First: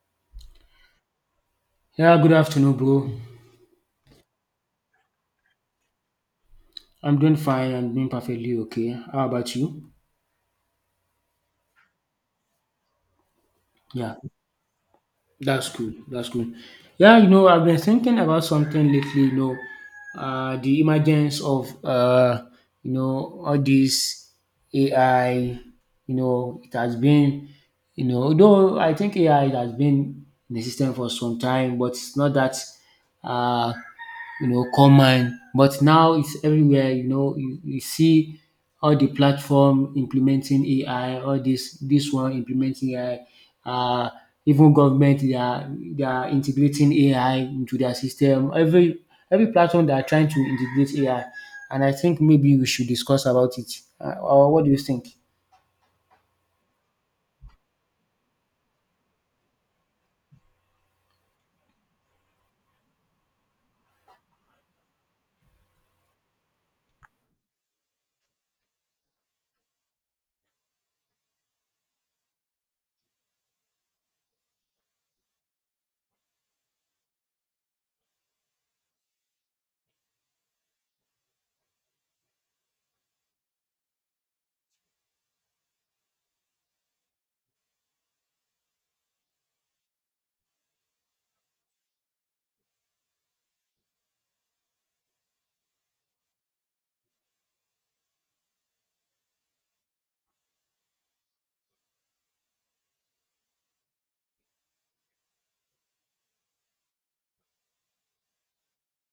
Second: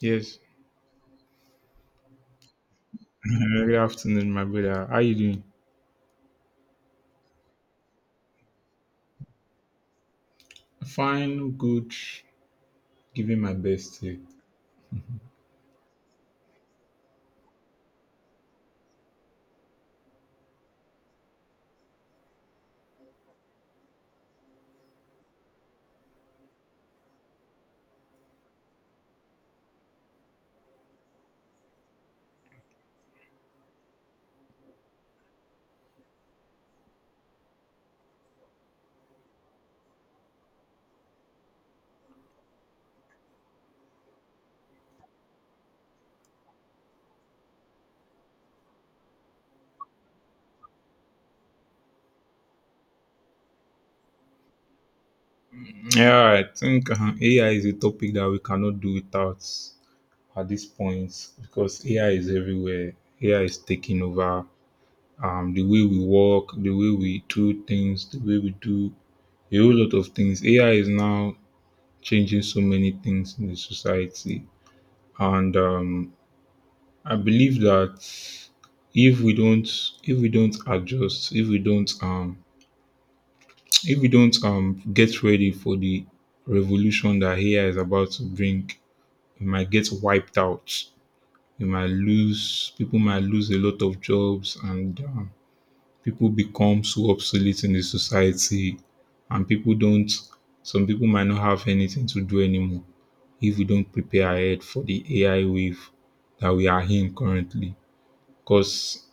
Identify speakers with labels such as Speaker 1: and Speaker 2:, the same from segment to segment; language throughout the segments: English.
Speaker 1: Yes.
Speaker 2: Yeah, good afternoon, bro.
Speaker 1: Good afternoon, my brother. How you doing?
Speaker 2: I'm doing fine and doing perfectly okay. How about you?
Speaker 1: Fine, good, giving my best
Speaker 2: Yeah,
Speaker 1: here.
Speaker 2: that's cool. That's cool. Yeah, I've been thinking about something lately, the emergence of, all this AI, it has been, although I think AI has been in the system for some time, but it's not that uh, common. But now it's everywhere, you see all the platform implementing AI, all this one implementing AI. Uh, Even government they are integrating AI into their system. Every platform they are trying to integrate AI. And I think maybe we should discuss about it. Or what do you think?
Speaker 1: Yeah, I think AI is a topic that we cannot do without at this point because AI is everywhere. AI is taking over the way we work, the way we do things, the way we do a whole lot of things. AI is now changing so many things in the society, and I believe that if we don't adjust, if we don't get ready for the revolution that AI is about to bring, we might get wiped out. We might lose people might lose a lot of jobs, and people become so obsolete in the society, and people don't. Some people might not have anything to do anymore if we don't prepare ahead for the AI wave that we are in currently. Because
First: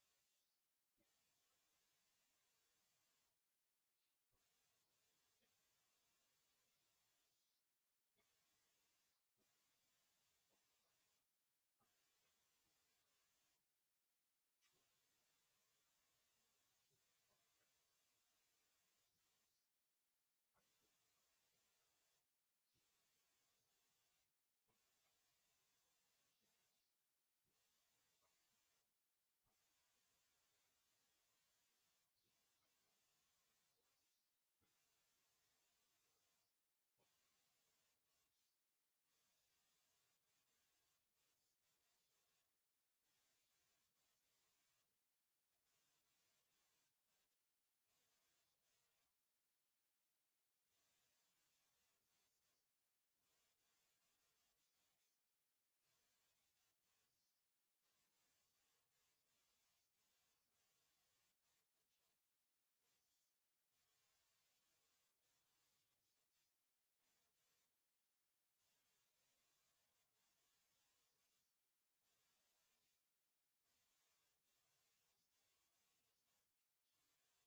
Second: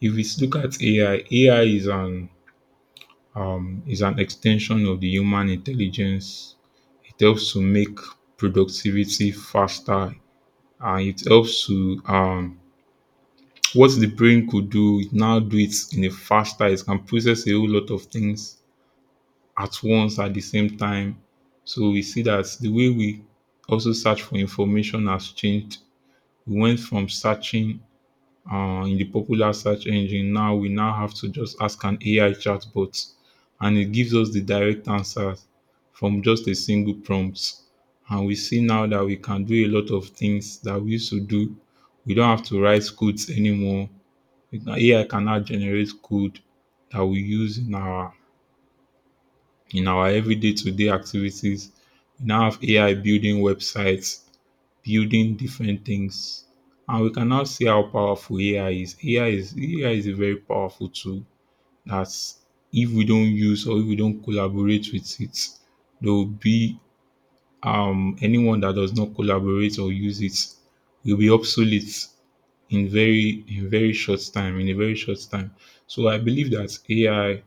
Speaker 1: if we look at AI, AI is an extension of the human intelligence. It helps to make productivity faster and it helps to what the brain could do, it now do it in a faster. It can process a whole lot of things at once at the same time. So we see that the way we also search for information has changed. We went from searching in the popular search engine now we now have to just ask an AI chatbot and it gives us the direct answers from just a single prompt. And we see now that we can do a lot of things that we used to do. We don't have to write codes anymore. AI can now generate code that we use in our everyday to day activities. We now have AI building websites building different things. And we can now see how powerful AI is. AI is a very powerful tool that's if we don't use or if we don't collaborate with it, there will be anyone that does not collaborate or use it will be obsolete in very short time, in a very short time. So I believe that AI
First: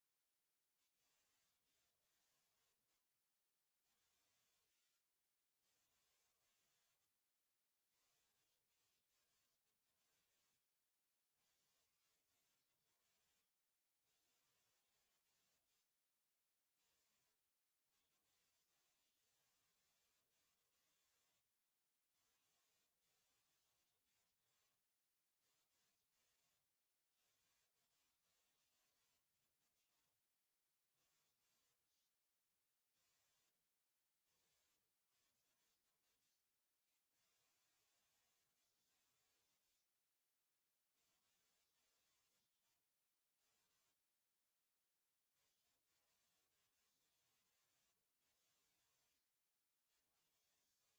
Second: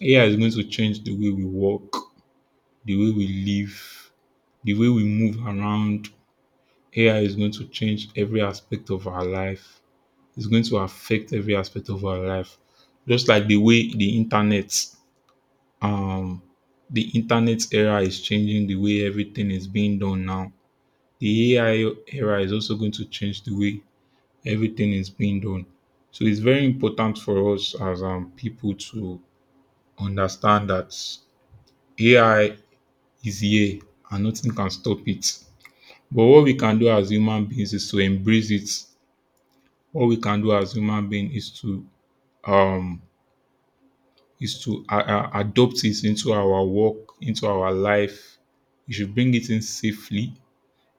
Speaker 1: AI is going to change the way we work, the way we live, the way we move around, AI is going to change every aspect of our life. It's going to affect every aspect of our life. Just like the way um, the internet era is changing the way everything is being done now. The AI era is also going to change the way everything is being done. So it's very important for us as people to understand that AI is here and nothing can stop it. But what we can do as human beings is to embrace it. What we can do as human being is to um adopt it into our work, into our life. We should bring it in safely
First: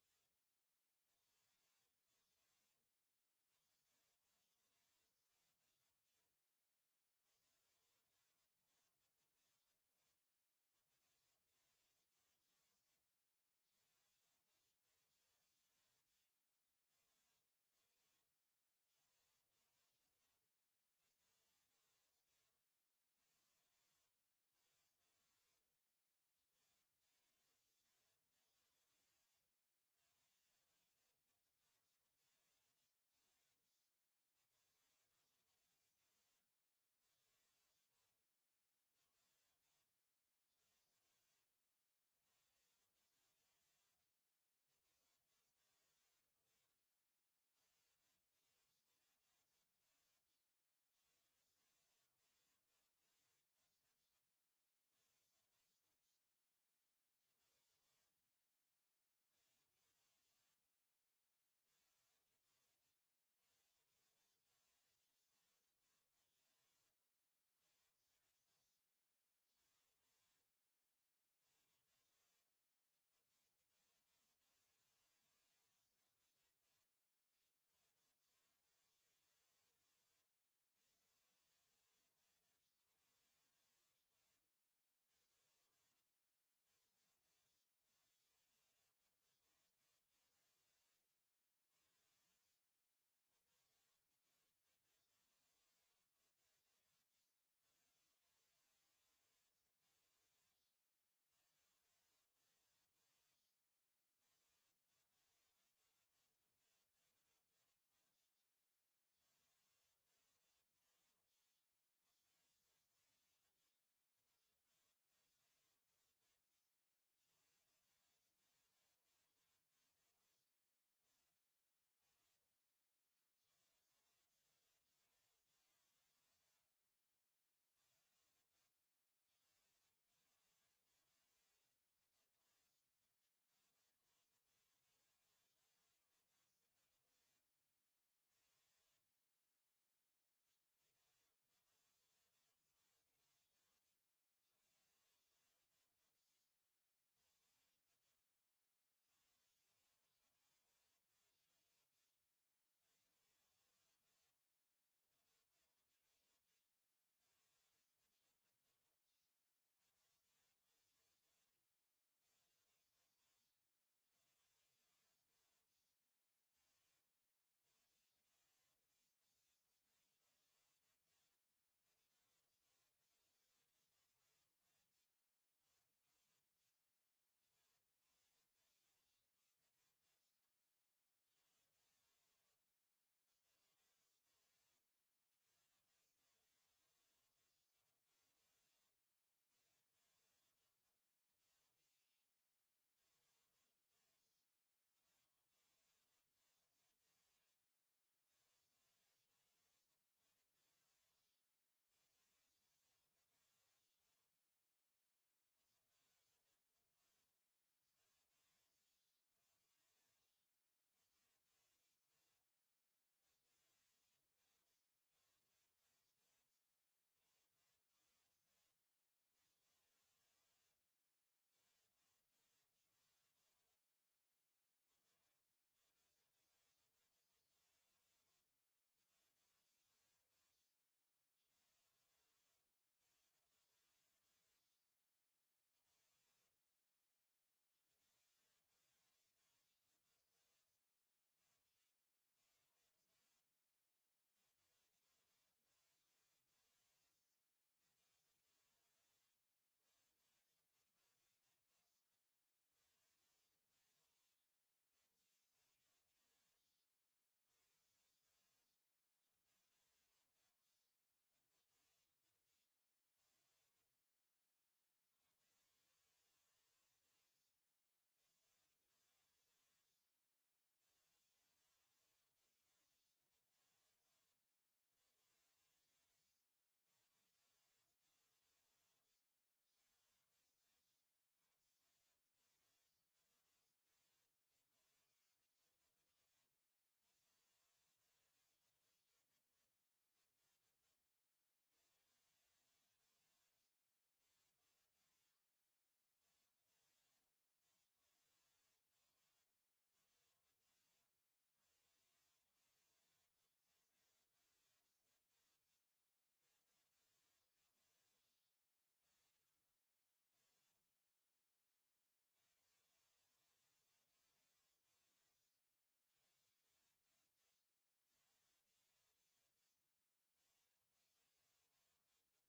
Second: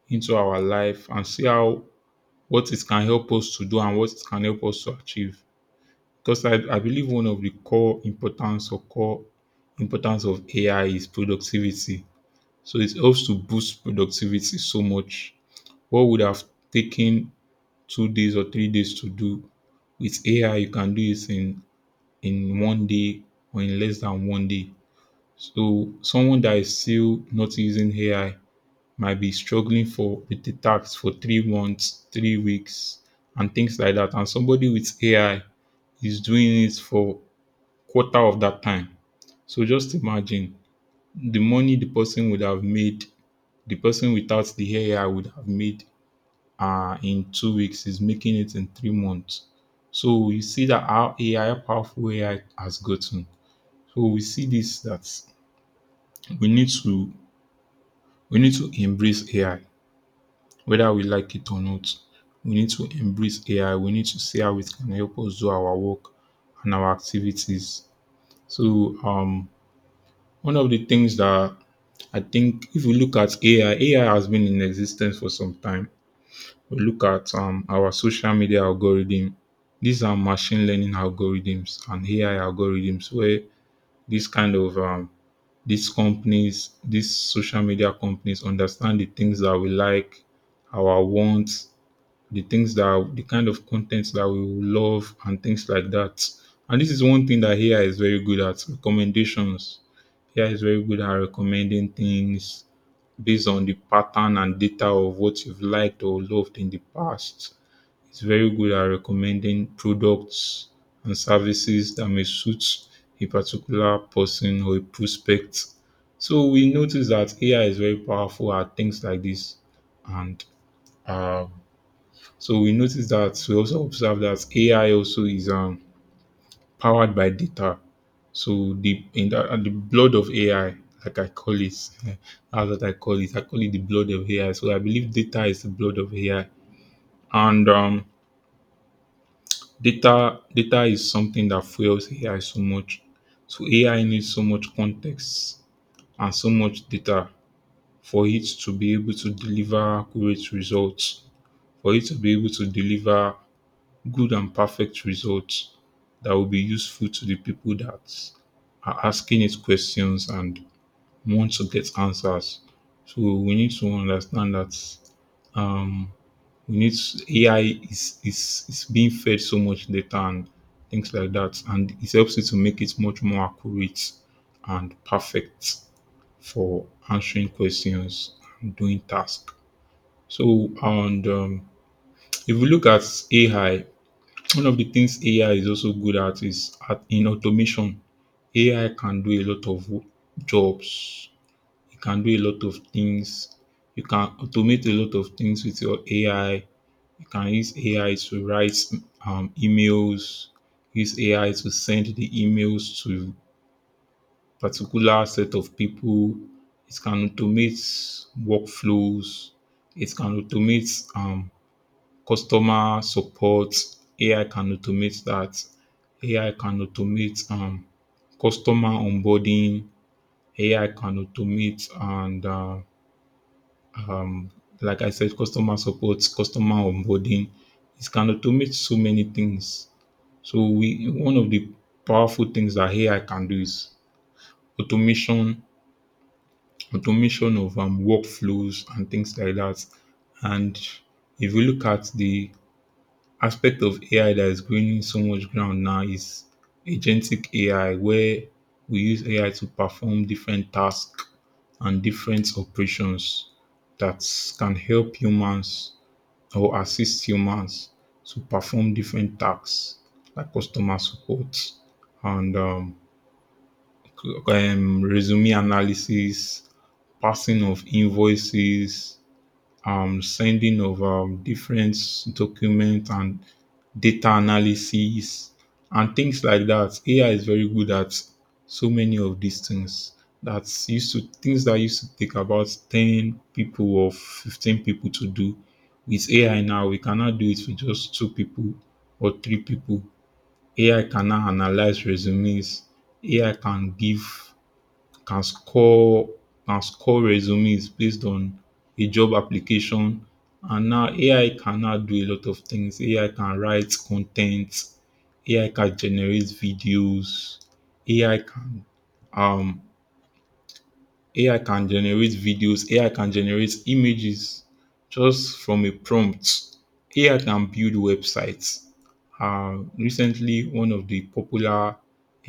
Speaker 1: into our life and see how what it can help us to do and what it can help us to achieve. Because I believe one of the core importance or core importance of AI is productivity. So it helps to boost productivity so much. What would have taken 2 days or 3 days to do with AI, you can do it in one day or in less than one day. So someone that is still not using AI might be struggling for with the tax for 3 months, 3 weeks, and things like that. And somebody with AI is doing it for quarter of that time. So just imagine the money the person would have made, the person without the AI would have made in 2 weeks is making it in 3 months. So you see that how AI, how powerful AI has gotten. So we see this that we need to we need to embrace AI, whether we like it or not. We need to embrace AI. We need to see how it can help us do our work and our activities. So one of the things that I think if we look at AI, AI has been in existence for some time. We look at our social media algorithm. These are machine learning algorithms and AI algorithms where this kind of these companies, these social media companies understand the things that we like, our wants, the things that the kind of contents that we will love and things like that. And this is one thing that AI is very good at recommendations. AI is very good at recommending things based on the pattern and data of what you've liked or loved in the past. It's very good at recommending products and services that may suit a particular person or a prospect. So we notice that AI is very powerful at things like this. And um, so we notice that we also observe that AI also is powered by data. So the in the, and the blood of AI, like I call it, that's what I call it. I call it the blood of AI. So I believe data is the blood of AI. And data is something that fuels AI so much. So AI needs so much context and so much data for it to be able to deliver accurate results, for it to be able to deliver good and perfect results that will be useful to the people that are asking it questions and want to get answers. So we need to understand that um AI is being fed so much data and things like that, and it helps you to make it much more accurate and perfect for answering questions and doing tasks. So, and if we look at AI, one of the things AI is also good at is at, in automation. AI can do a lot of jobs. It can do a lot of things. You can automate a lot of things with your AI you can use AI to write emails, use AI to send the emails to particular set of people. It can automate workflows. It can automate customer support. AI can automate that. AI can automate customer onboarding. AI can automate and um, like I said, customer support, customer onboarding. It can automate so many things. So we one of the powerful things that AI can do is automation, automation of workflows and things like that. And if you look at the aspect of AI that is gaining so much ground now is agentic AI, where we use AI to perform different tasks and different operations that can help humans or assist humans to perform different tasks like customer support and resume analysis, passing of invoices, sending of different documents and data analysis and things like that. AI is very good at so many of these things that's used to things that used to take about 10 people or 15 people to do with AI now we cannot do it with just two people or three people. AI can now analyze resumes. AI can score can score resumes based on a job application. And now AI can now do a lot of things. AI can write content. AI can generate videos. AI can um AI can generate videos. AI can generate images just from a prompt. AI can build websites. Recently, one of the popular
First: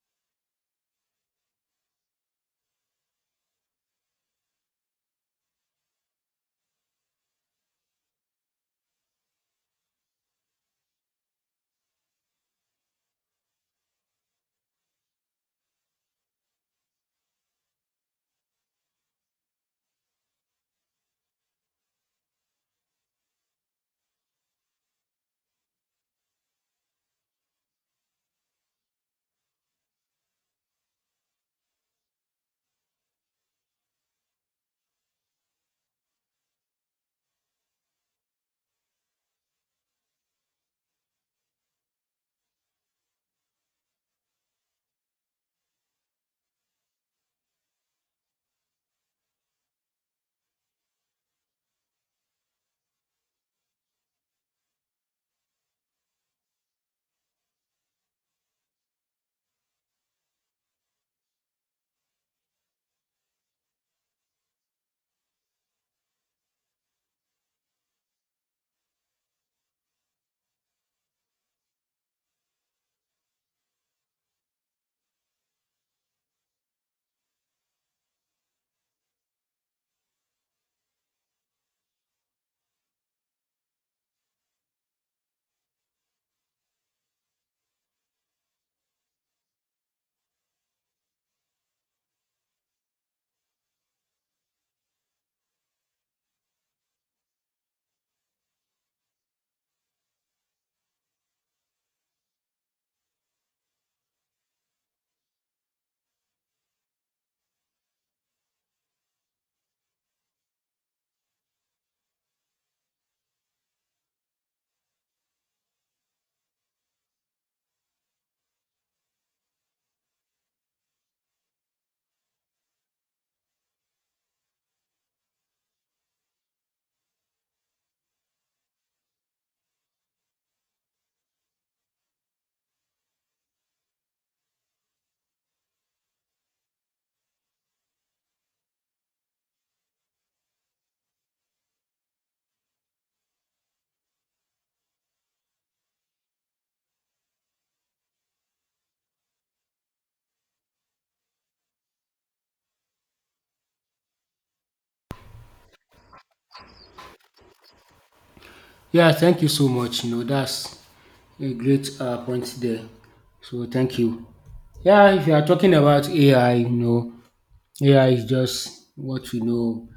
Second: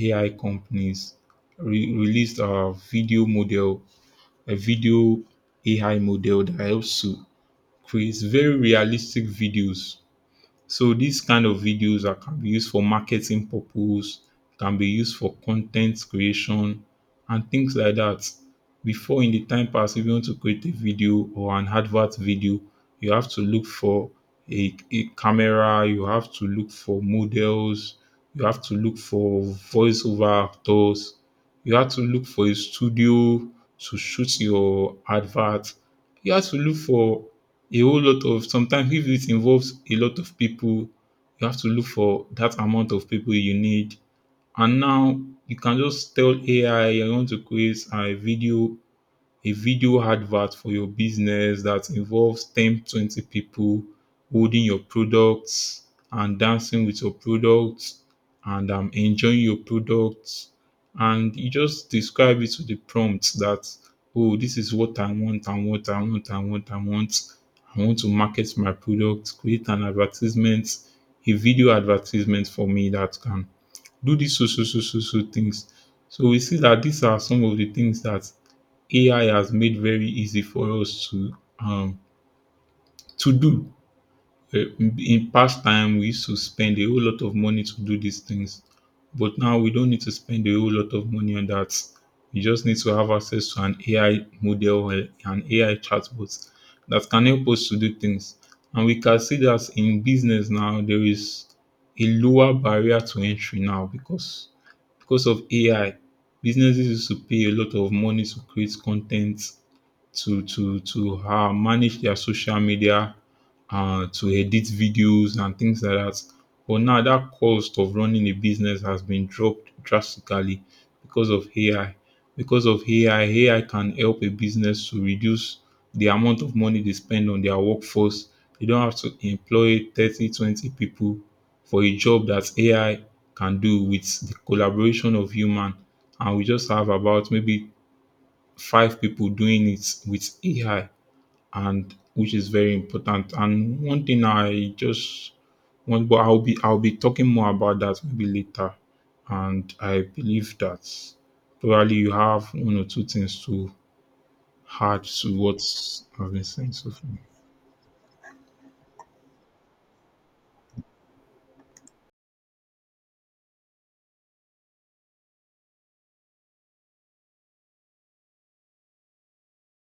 Speaker 1: AI companies released a video model a video AI model that helps to create very realistic videos so these kind of videos are, can be used for marketing purpose, can be used for content creation and things like that. Before in the time past, if you want to create a video or an advert video, you have to look for a camera, you have to look for models, you have to look for voiceover actors, you have to look for a studio to shoot your advert, you have to look for a whole lot of sometimes if it involves a lot of people, you have to look for that amount of people you need. And now you can just tell AI I want to create a video advert for your business that involves 10 20 people holding your products and dancing with your products and enjoying your products. And you just describe it with the prompt that, oh, this is what I want, and what I want, and what I want. I want to market my product, create an advertisement, a video advertisement for me that can do these so, so, so, so, so things. So we see that these are some of the things that AI has made very easy for us to do. In past time, we used to spend a whole lot of money to do these things, but now we don't need to spend a whole lot of money on that. You just need to have access to an AI model or an AI chatbot that can help us to do things. And we can see that in business now there is a lower barrier to entry now because of AI, businesses used to pay a lot of money to create content to manage their social media, to edit videos and things like that. But now that cost of running a business has been dropped drastically because of AI. Because of AI, AI can help a business to reduce the amount of money they spend on their workforce. They don't have to employ 30, 20 people for a job that AI can do with the collaboration of human. And we just have about maybe five people doing it with AI, and which is very important. And one thing I just want, but I'll be talking more about that maybe later. And I believe that probably you have one or two things to add to what I've been saying so far.
Speaker 2: Yeah, thank you so much. That's a great point there. So thank you. Yeah, if you are talking about AI, AI is just what we know,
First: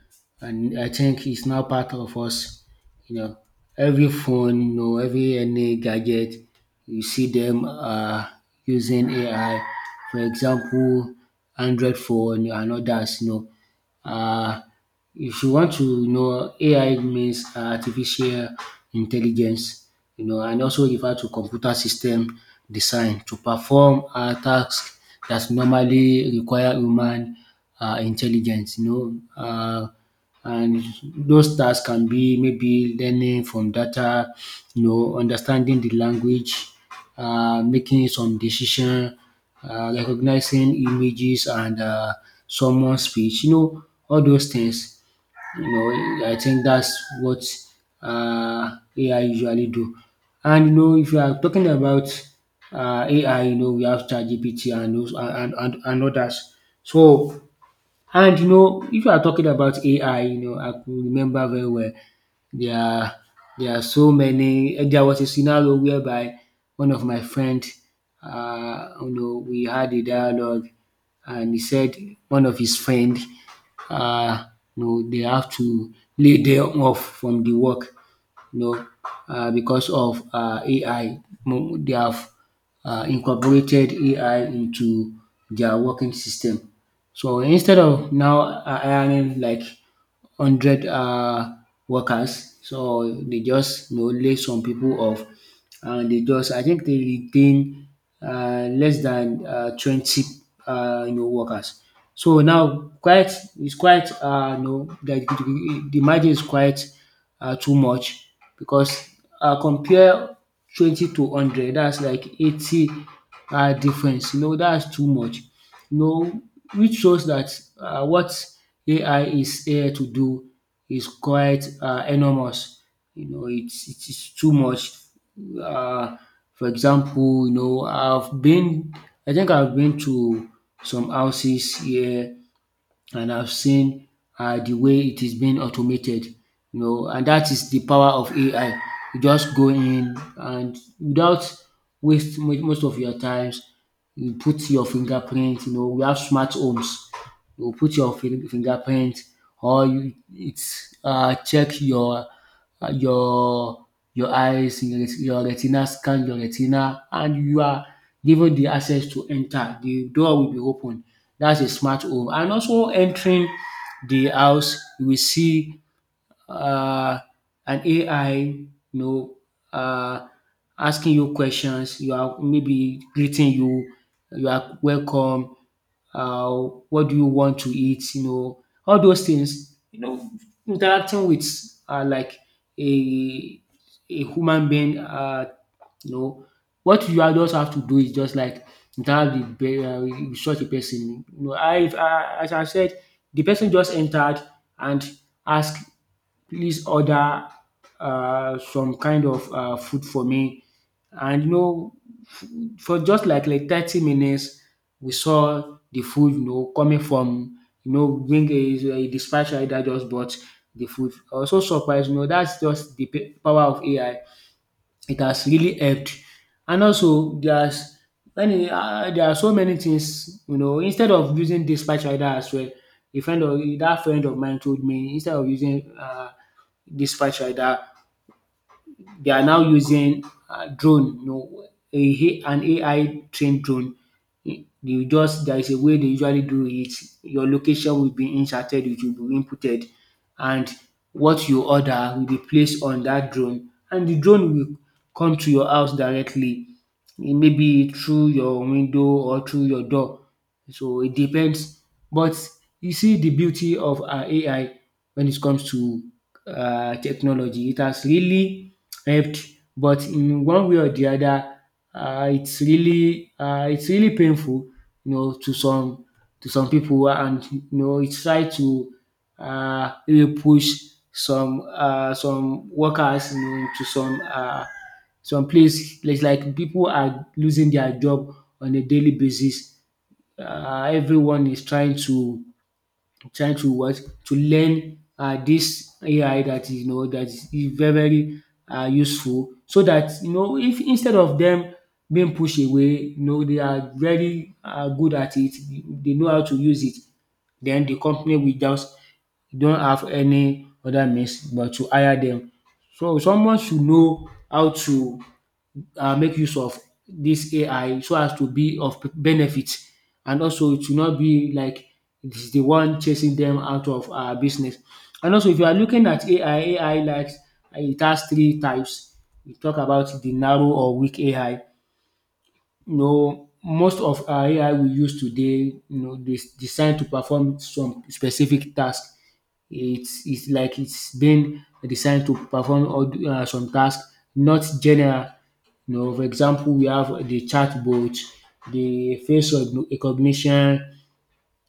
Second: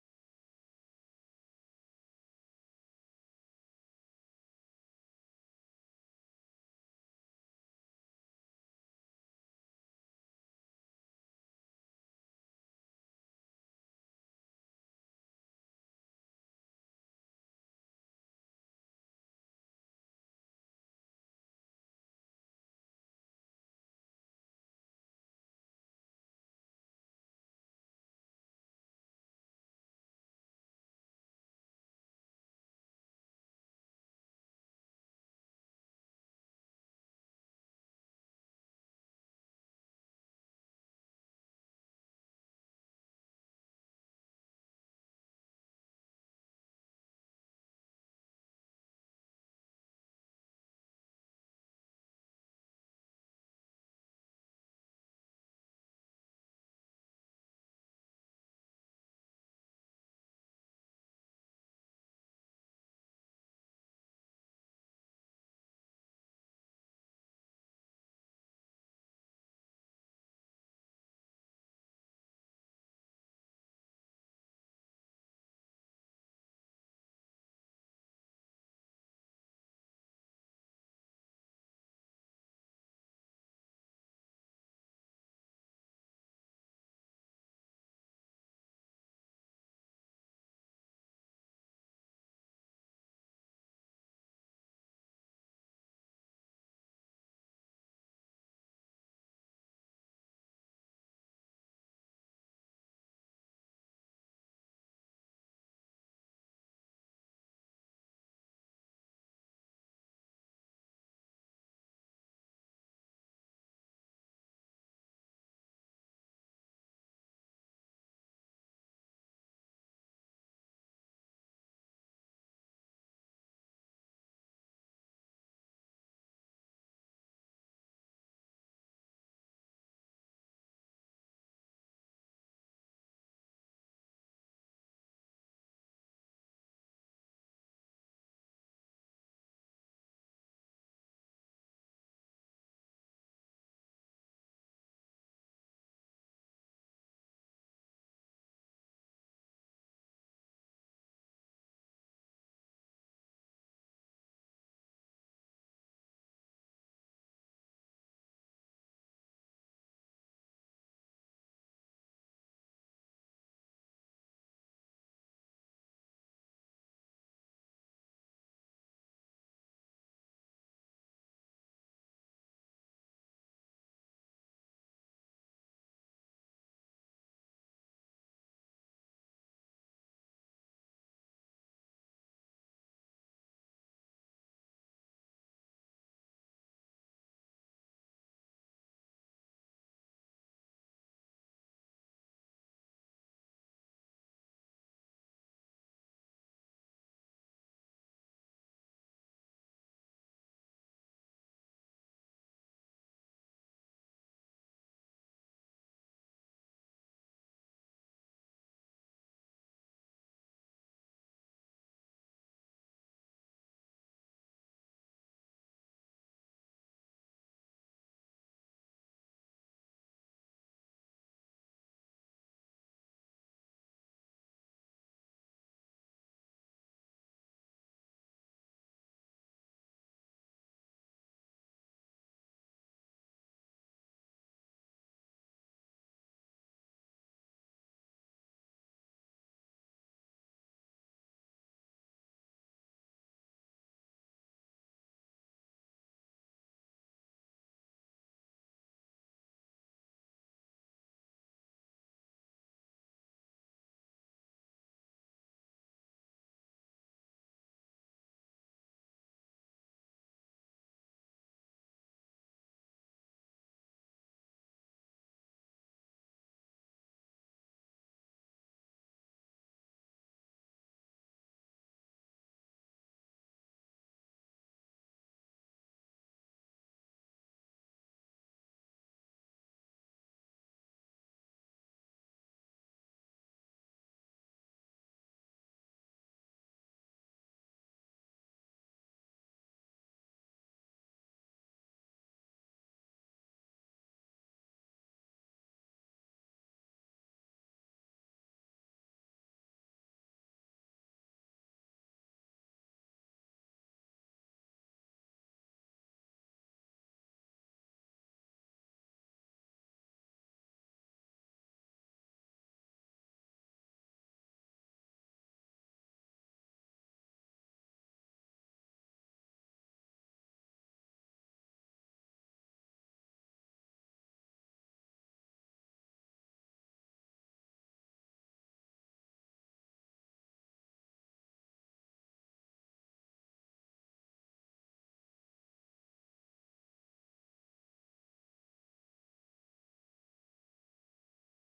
Speaker 2: and I think it's now part of us. You know, every phone, every any gadget, you see them using AI. For example, Android phone and others. Know, uh, if you want to know AI means artificial intelligence, and also refer to computer system design to perform tasks that normally require human intelligence. And those tasks can be maybe learning from data, understanding the language, making some decision, recognizing images and someone's speech, all those things. I think that's what uh, AI usually do. And if you are talking about AI, we have ChatGPT and those and others. So and if you are talking about AI, I could remember very well there are there are so many. There was a scenario whereby one of my friend, we had a dialogue, and he said one of his friend, uh, they have to lay them off from the work you know, because of AI. They have incorporated AI into their working system. So instead of now hiring like 100 workers, so they just only some people off, and they just I think they retain less than 20 workers. So now quite it's quite the margin is quite too much, because compare 20 to 100, that's like 80 difference, that's too much you know, which shows that what AI is here to do is quite enormous. It is too much. Uh, for example, I think I've been to some houses here, and I've seen the way it is being automated, and that is the power of AI. You just go in, and without waste most of your times, you put your fingerprint. We have smart homes. You put your fingerprint, or you it's check your uh, your your eyes, your, your retina, scan your retina, and you are given the access to enter. The door will be open. That's a smart home. And also entering the house, you will see uh, an AI, know, uh, asking you questions. You are maybe greeting you. You are welcome. Uh, what do you want to eat? All those things. Interacting with like a a human being. You know, what you are just have to do is just like interact with such a person. I as I said, the person just entered and asked, please order some kind of food for me. And f- for just like 30 minutes, we saw the food, coming from, bring a dispatcher that just bought the food. I was so surprised, that's just the power of AI. It has really helped. And also there are so many things. Instead of using dispatch rider as well, a friend of that friend of mine told me, instead of using dispatch rider, they are now using drone, an AI trained drone. You just There is a way they usually do it. Your location will be inserted, it will be inputted, and what you order will be placed on that drone, and the drone will come to your house directly. It may be through your window or through your door. So it depends. But you see the beauty of AI when it comes to technology. It has really helped, but in one way or the other, it's really painful, you know, to some to some people, and it try to really push some workers, into some place. It's like people are losing their job on a daily basis. Everyone is trying to Trying to what to learn dis AI that is, that is very very useful, so that, if instead of them being pushed away, they are very good at it, they know how to use it, then the company will just don't have any other means but to hire them. So someone should know how to make use of this AI so as to be of benefit, and also it should not be like it is the one chasing them out of business. And also if you are looking at AI, AI likes it has three types. We talk about the narrow or weak AI. Most of our AI we use today, is designed to perform some specific task. It's like it's been designed to perform some tasks, not general. For example, we have the chatbot, the face recognition,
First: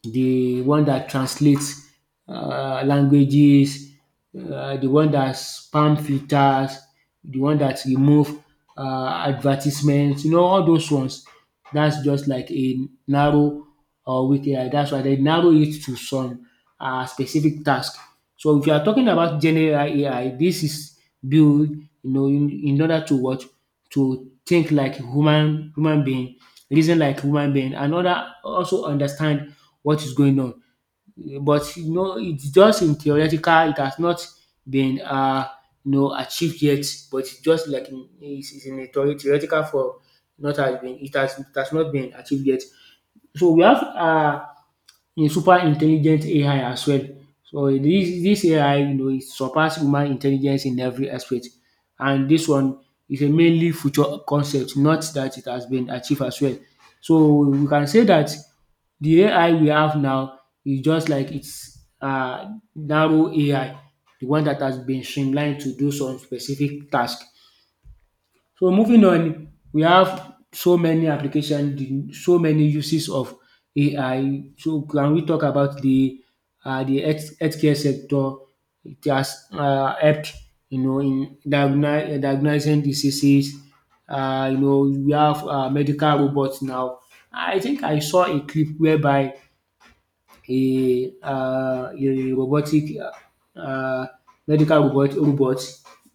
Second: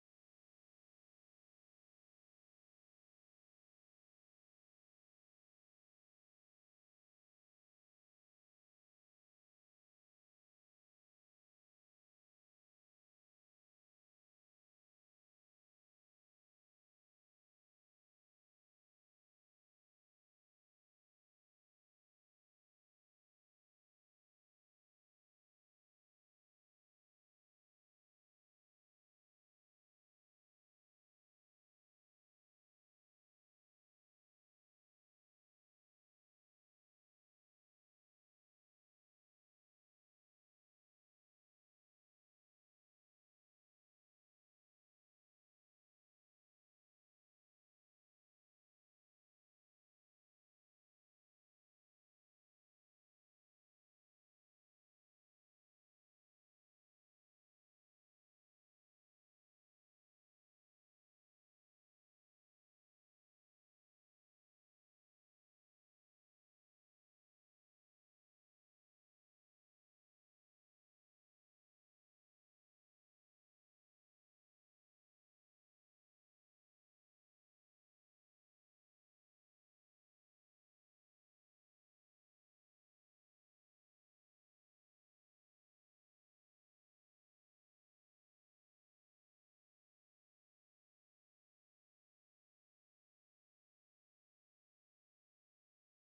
Speaker 2: the one that translates languages, the one that spam filters, the one that remove advertisements, all those ones. That's just like a narrow or weak AI. That's why they narrow it to some specific task. So if you are talking about general AI, this is built, in order to what to think like human being, reason like human being, and other also understand what is going on. But it's just in theoretical, it has not been achieved yet, but it's just like in is in a theoretical form, not has been it has not been achieved yet. So we have in super intelligent AI as well. So this AI, it surpass human intelligence in every aspect, and this one is a mainly future concept, not that it has been achieved as well. So we can say that the AI we have now is just like its narrow AI, the one that has been streamlined to do some specific task. So moving on, we have so many application, the so many uses of AI. So can we talk about the healthcare sector? It has helped, in diagoni diagnosing diseases. um you know we have medical robot now. I think I saw a clip whereby a robotic medical robot,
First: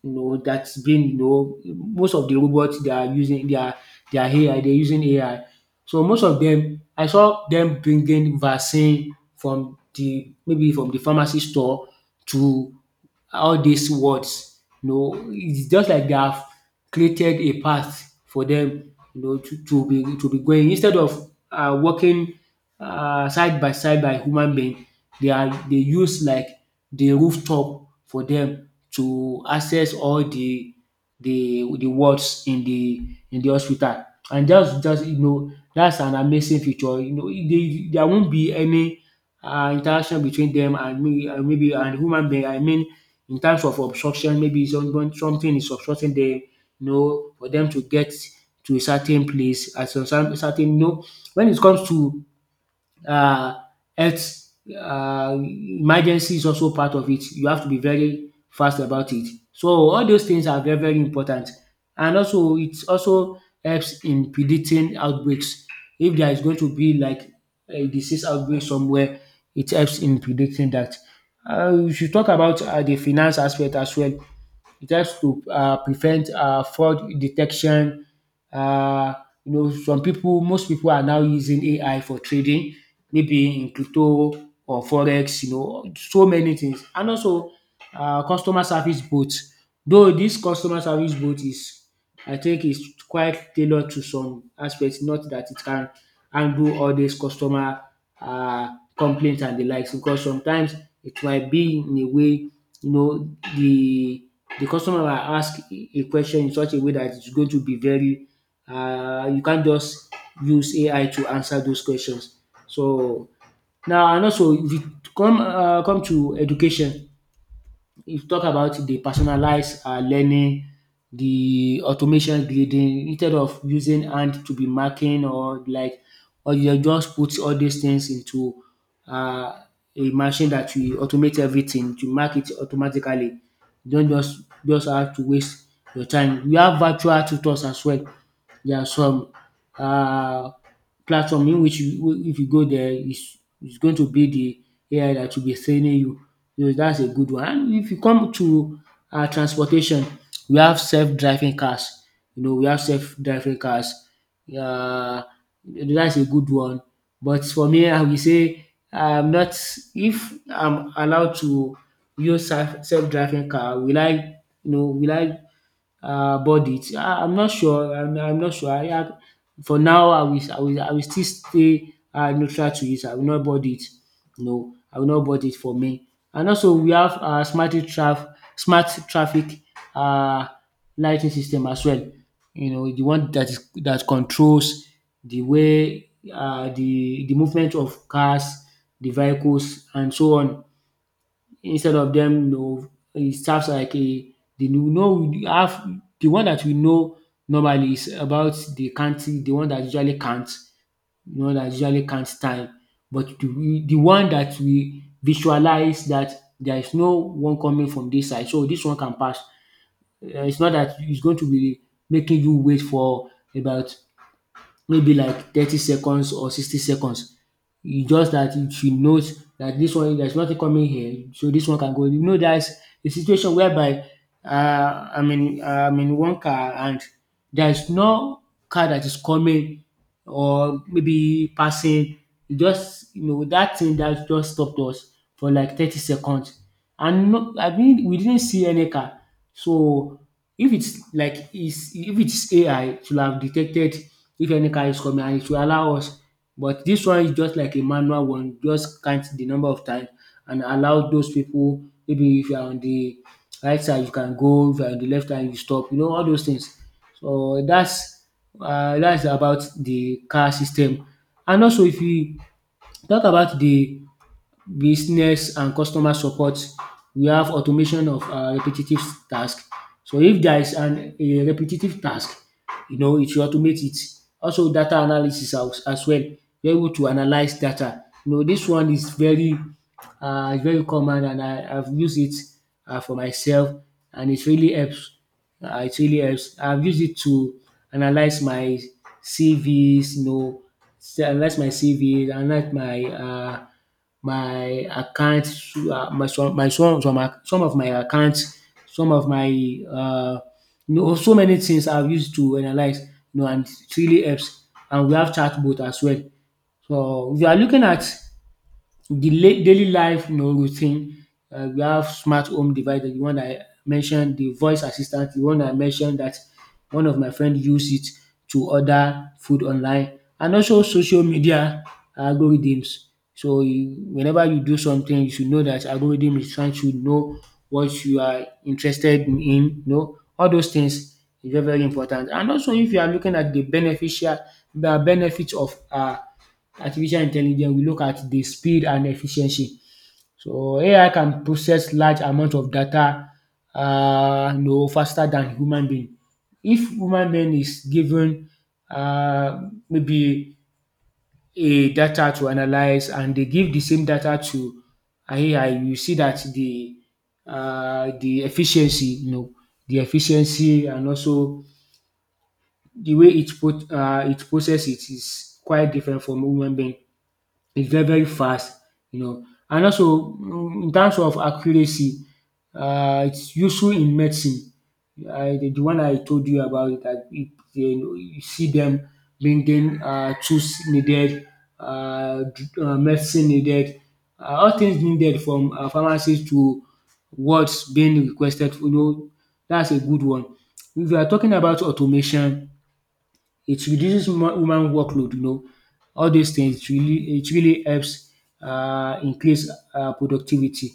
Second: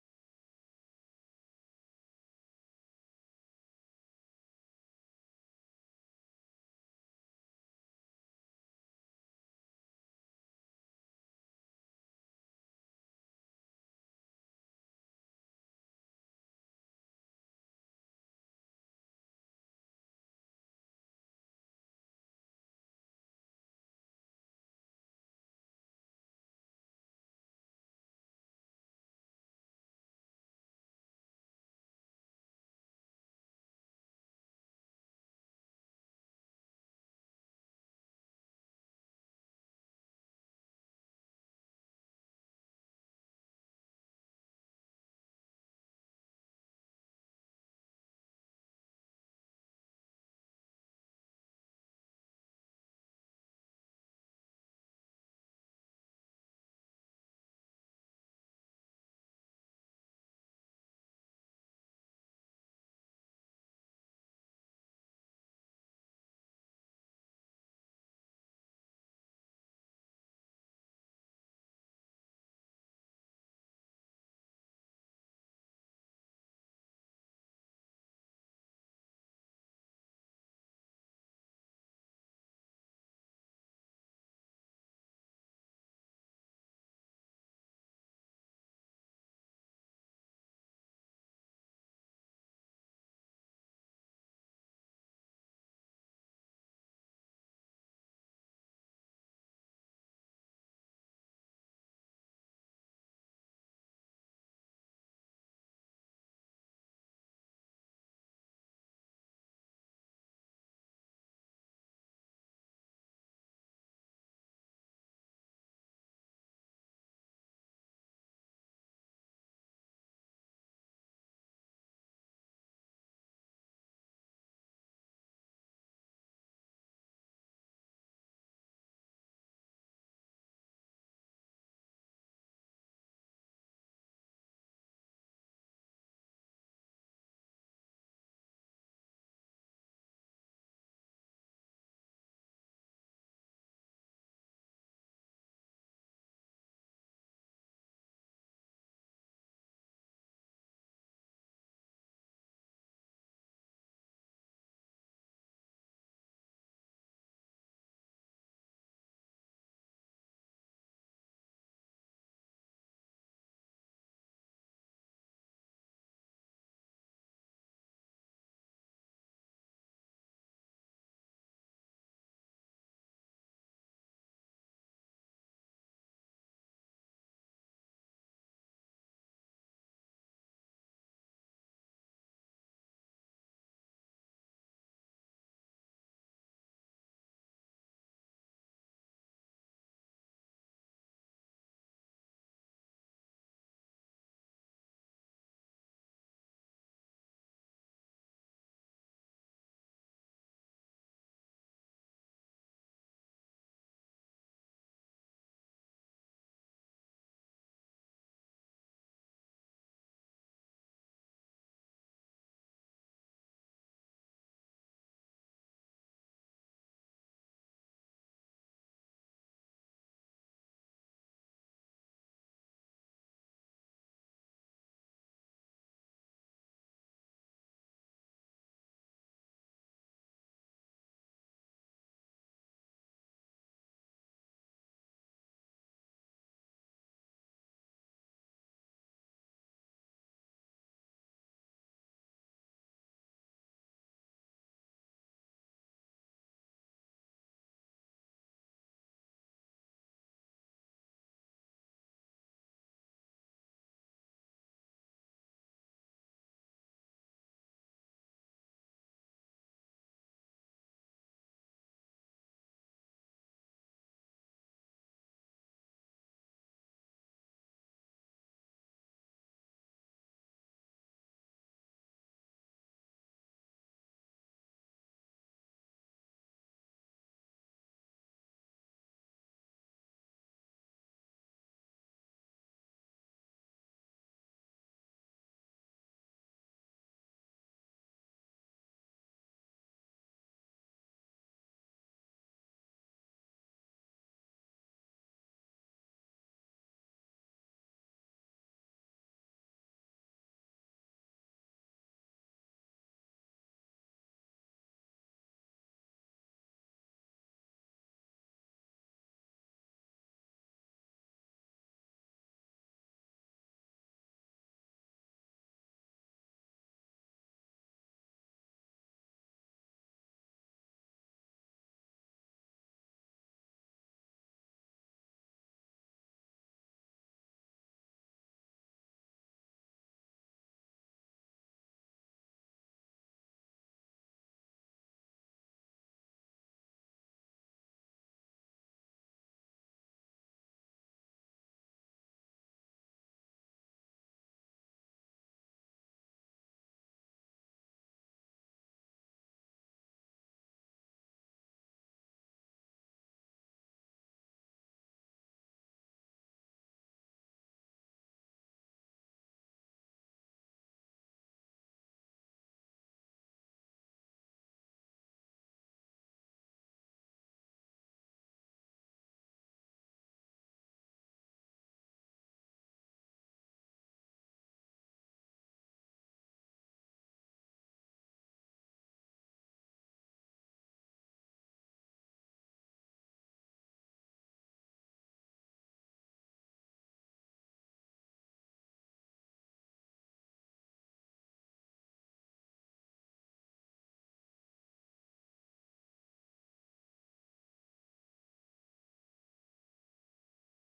Speaker 2: that's been, most of the robots they are using, they are AI, they're using AI. So most of them, I saw them bringing vaccine from the, maybe from the pharmacy store to all these words. It's just like they have created a path for them, to be going instead of working side by side by human being. They use like the rooftop for them to access all the wards in the hospital. And just that's an amazing feature. There won't be any interaction between them and me, and maybe and human being. I mean, in terms of obstruction, maybe something is obstructing the, for them to get to a certain place at some certain, when it comes to um health emergency is also part of it. You have to be very fast about it. So all those things are very very important, and also it also helps in predicting outbreaks. If there is going to be like a disease outbreak somewhere, it helps in predicting that. We should talk about the finance aspect as well. It helps to prevent fraud detection. um most people are now using AI for trading, maybe in crypto or forex, so many things. And also customer service boot. Though dis customer service boot is I think is quite tailored to some aspect, not dat it can handle all dis customer complaint and de likes, because sometimes it might be in a way, you know de The customer will ask a question in such a way that it's going to be very you can't just use AI to answer those questions. So now, and also if you come come to education, if you talk about the personalized learning, the automation grading instead of using hand to be marking or like, or you just put all these things into uh, a machine that will automate everything to mark it automatically. You don't just have to waste your time. We have virtual tutors as well. There are some uh platform in which you, if you go there, is going to be the AI that will be training you. So that's a good one. And if you come to transportation, we have self driving cars. You know, we have self-driving cars. Uh, that's a good one. But for me, I will say I'm not. If I'm allowed to use self-driving car, will I? You know, will I body. I'm not sure, I'm not sure. I for now, I will I will still stay neutral to it. I will not board it. No, I will not board it for me. And also we have smart traf smart traffic uh lighting system as well. You know, the one that is that controls the way the movement of cars, the vehicles and so on, instead of them, you know, it serves like a the you know no, we have the one that we know normally is about the counting, the one that usually counts, time, but the one that we visualize that there is no one coming from this side, so this one can pass. It's not that it's going to be making you wait for about maybe like 30 seconds or 60 seconds. E just dat she knows that this one, there's nothing coming here, so this one can go. You know, there's a situation whereby, I'm in one car, and there is no car that is coming, or maybe passing. E just, you know, that thing that just stopped us for like 30 seconds, and no, I mean, we didn't see any car. So if it's like is, if it's AI, it should have detected if any car is coming, and it will allow us. But this one is just like a manual one, just count the number of times and allow those people, maybe if you are on the right side you can go, if you are on the left side you stop, you know, all those things. So that's about the car system. And also if we talk about the business and customer support. We have automation of repetitive task. So if there is an a repetitive task, you know, it will automate it. Also data analysis as well. You're able to analyze data. You know, this one is very very common, and I've used it for myself, and it really helps, it really helps. I've used it to analyze my CVs, you know, analyze my CV, analyze my my account, my some ac some of my account, some of my uh, you know, so many things I've used to analyze, you know, and it really helps. And we have chatbot as well. So if you are looking at the la daily life, you know, routine, we have smart home devices, the one I mentioned, the voice assistant, the one I mentioned that one of my friend use it to order food online, and also social media algorithms. So you, whenever you do something, you should know that algorithm is trying to know what you are interested in, you know, all those things is very very important. And also if you are looking at the benefits of Artificial intelligence, we look at the speed and efficiency. So AI can process large amount of data, you know, faster than human being. If human being is given maybe a data to analyze, and they give the same data to AI, you see that the efficiency, you know, the efficiency, and also the way it put, it process it is quite different from human being. It's very very fast, you know. And also in terms of accuracy, it's useful in medicine. I the one I told you about it, that it, you know, you see them bringing tools needed, um medicine needed, all things needed from pharmacy to what's being requested, you know. That's a good one. If you are talking about automation, it reduces human workload, you know. All these things really, it really helps increase productivity.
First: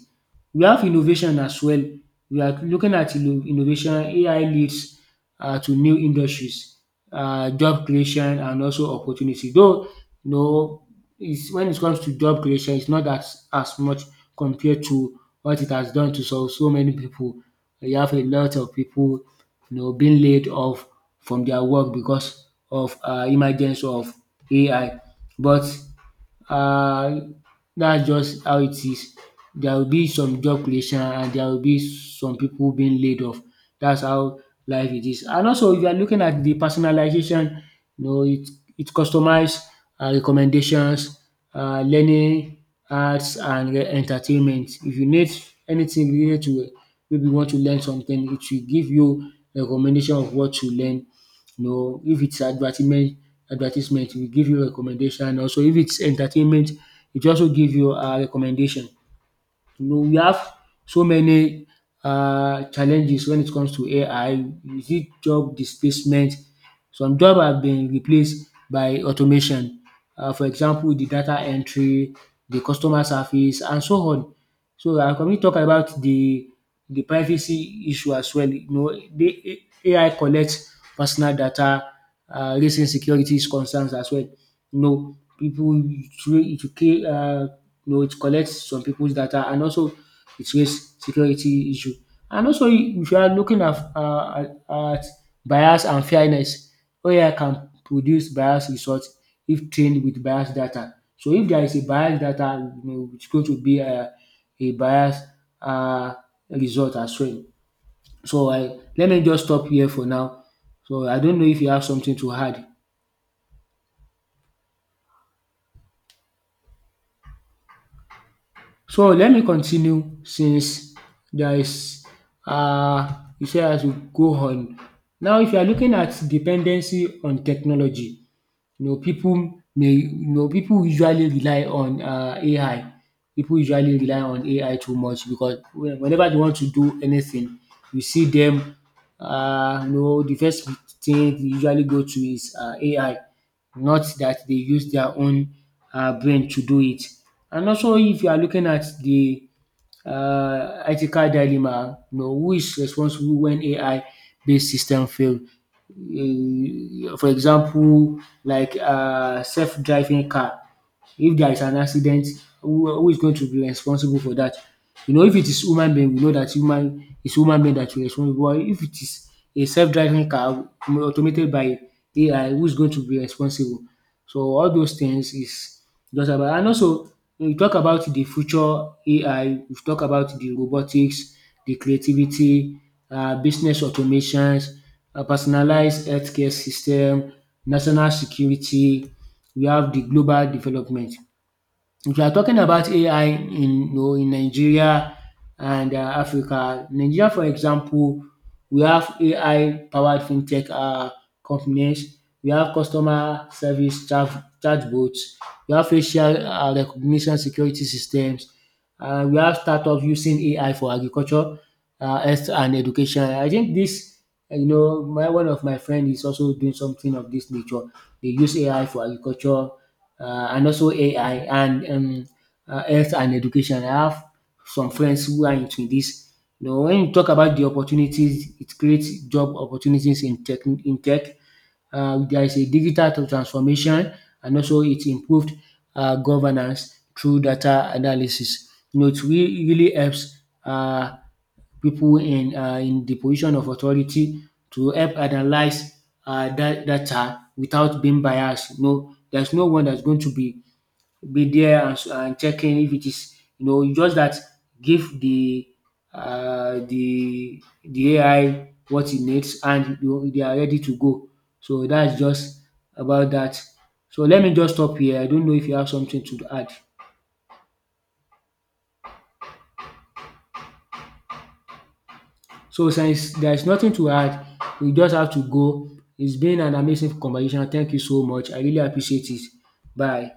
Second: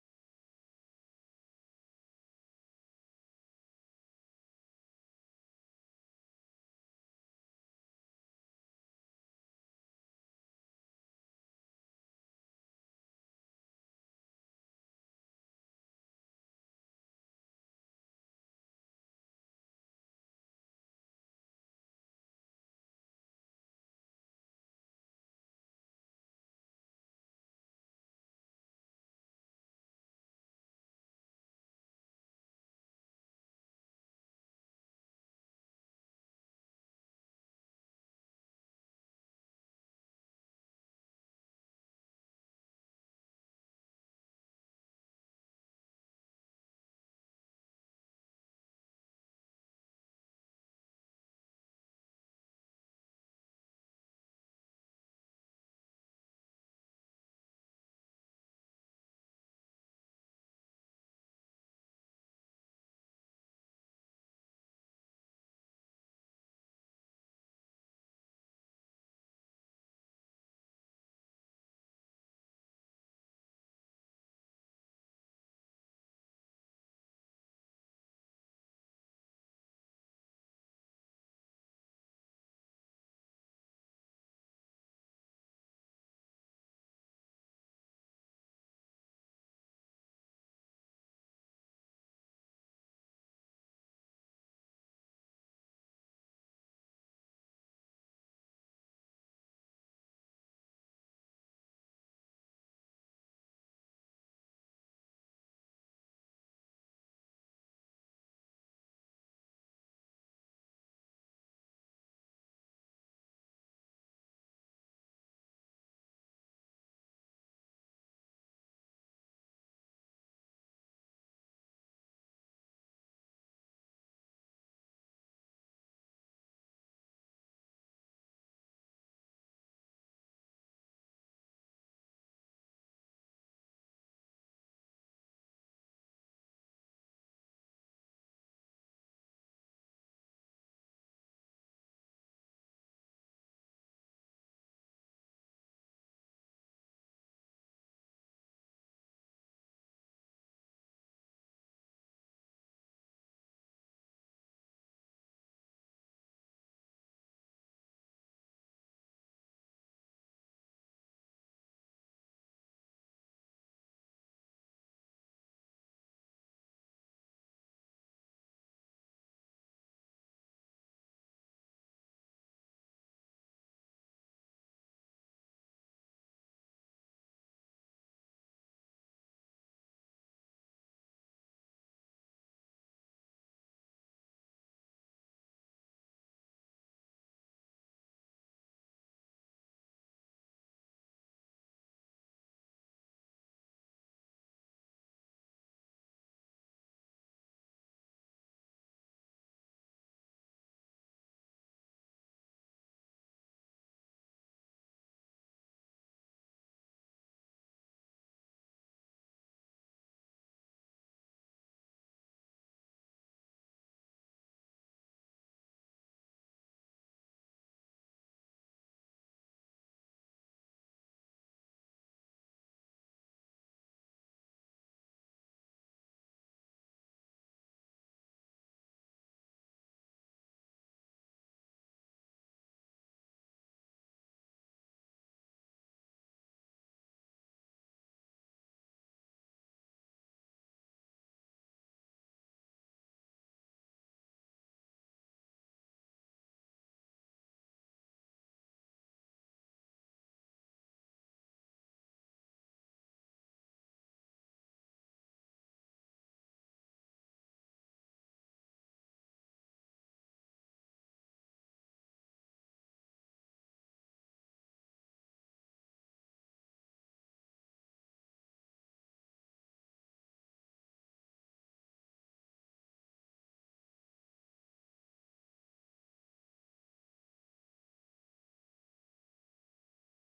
Speaker 2: We have innovation as well. We are looking at innovation. AI leads to new industries, job creation, and also opportunity. Though, you know, is when it comes to job creation, it's not as much compared to what it has done to so so many people. You have a lot of people, you know, being laid off from their work because of emergence of AI, but uh, that's just how it is. There will be some job creation, and there will be some people being laid off. That's how life it is. And also, if you are looking at the personalization, you know, it customize recommendations, learning, arts, and entertainment. If you need anything related to it, maybe you want to learn something, it will give you recommendation of what to learn, no, if it's advertisement, advertisement, we give you recommendation. And also, if it's entertainment, it also give you a recommendation. You know, we have so many challenges when it comes to AI. Is it job displacement? Some job have been replaced by automation. For example, the data entry, the customer service and so on. So and can we talk about the privacy issue as well. You know, the AI collects personal data, raising securities concerns as well. You know, pipu it you know, it collects some people's data, and also it raise security issue. And also if you are looking at at bias and fairness, AI can produce bias results if trained with bias data. So if there is a bias data, you know, it's going to be a bias uh result as well. So I, let me just stop here for now. So I don't know if you have something to add. So let me continue, since there is um you say I should go on. Now if you are looking at dependency on technology. You know, people may, you know, people usually rely on AI. People usually rely on AI too much, because when whenever they want to do anything, you see them, you know, the first thing they usually go to is AI. Not that they use their own brain to do it. And also if you are looking at the ethical dilemma. You know, who is responsible when AI-based system fail? For example, like self-driving car. If there is an accident, who is going to be responsible for that? You know, if it is human being, we know that human is human being that will responsible, but if it is a self driving car automated by AI, who is going to be responsible? So all those things is just about. And also when we talk about the future AI, we talk about the robotics, the creativity, business automations, personalized healthcare system, national security, we have the global development. If you are talking about AI in, you know, in Nigeria and Africa, Nigeria for example, we have AI powered fintech companies, we have customer service chatbots. We have facial recognition security systems, and we have startups using AI for agriculture, health and education. I think dis, you know, my one of my friend is also doing something of this nature. They use AI for agriculture, and also AI and health and education. I have some friends who are into this. You know, when you talk about the opportunities, it creates job opportunities in tech, in tech, there is a digital transformation, and also it improved governance through data analysis. You know, it really helps uh, people in the position of authority to help analyze that data without being biased. You know, there's no one that's going to be there and and checking if it is, you know, you just that give the the AI what it needs and you, they are ready to go. So that's just about that. So let me just stop here. I don't know if you have something to add. So since there is nothing to add, we just have to go. It's been an amazing conversation. Thank you so much. I really appreciate it. Bye.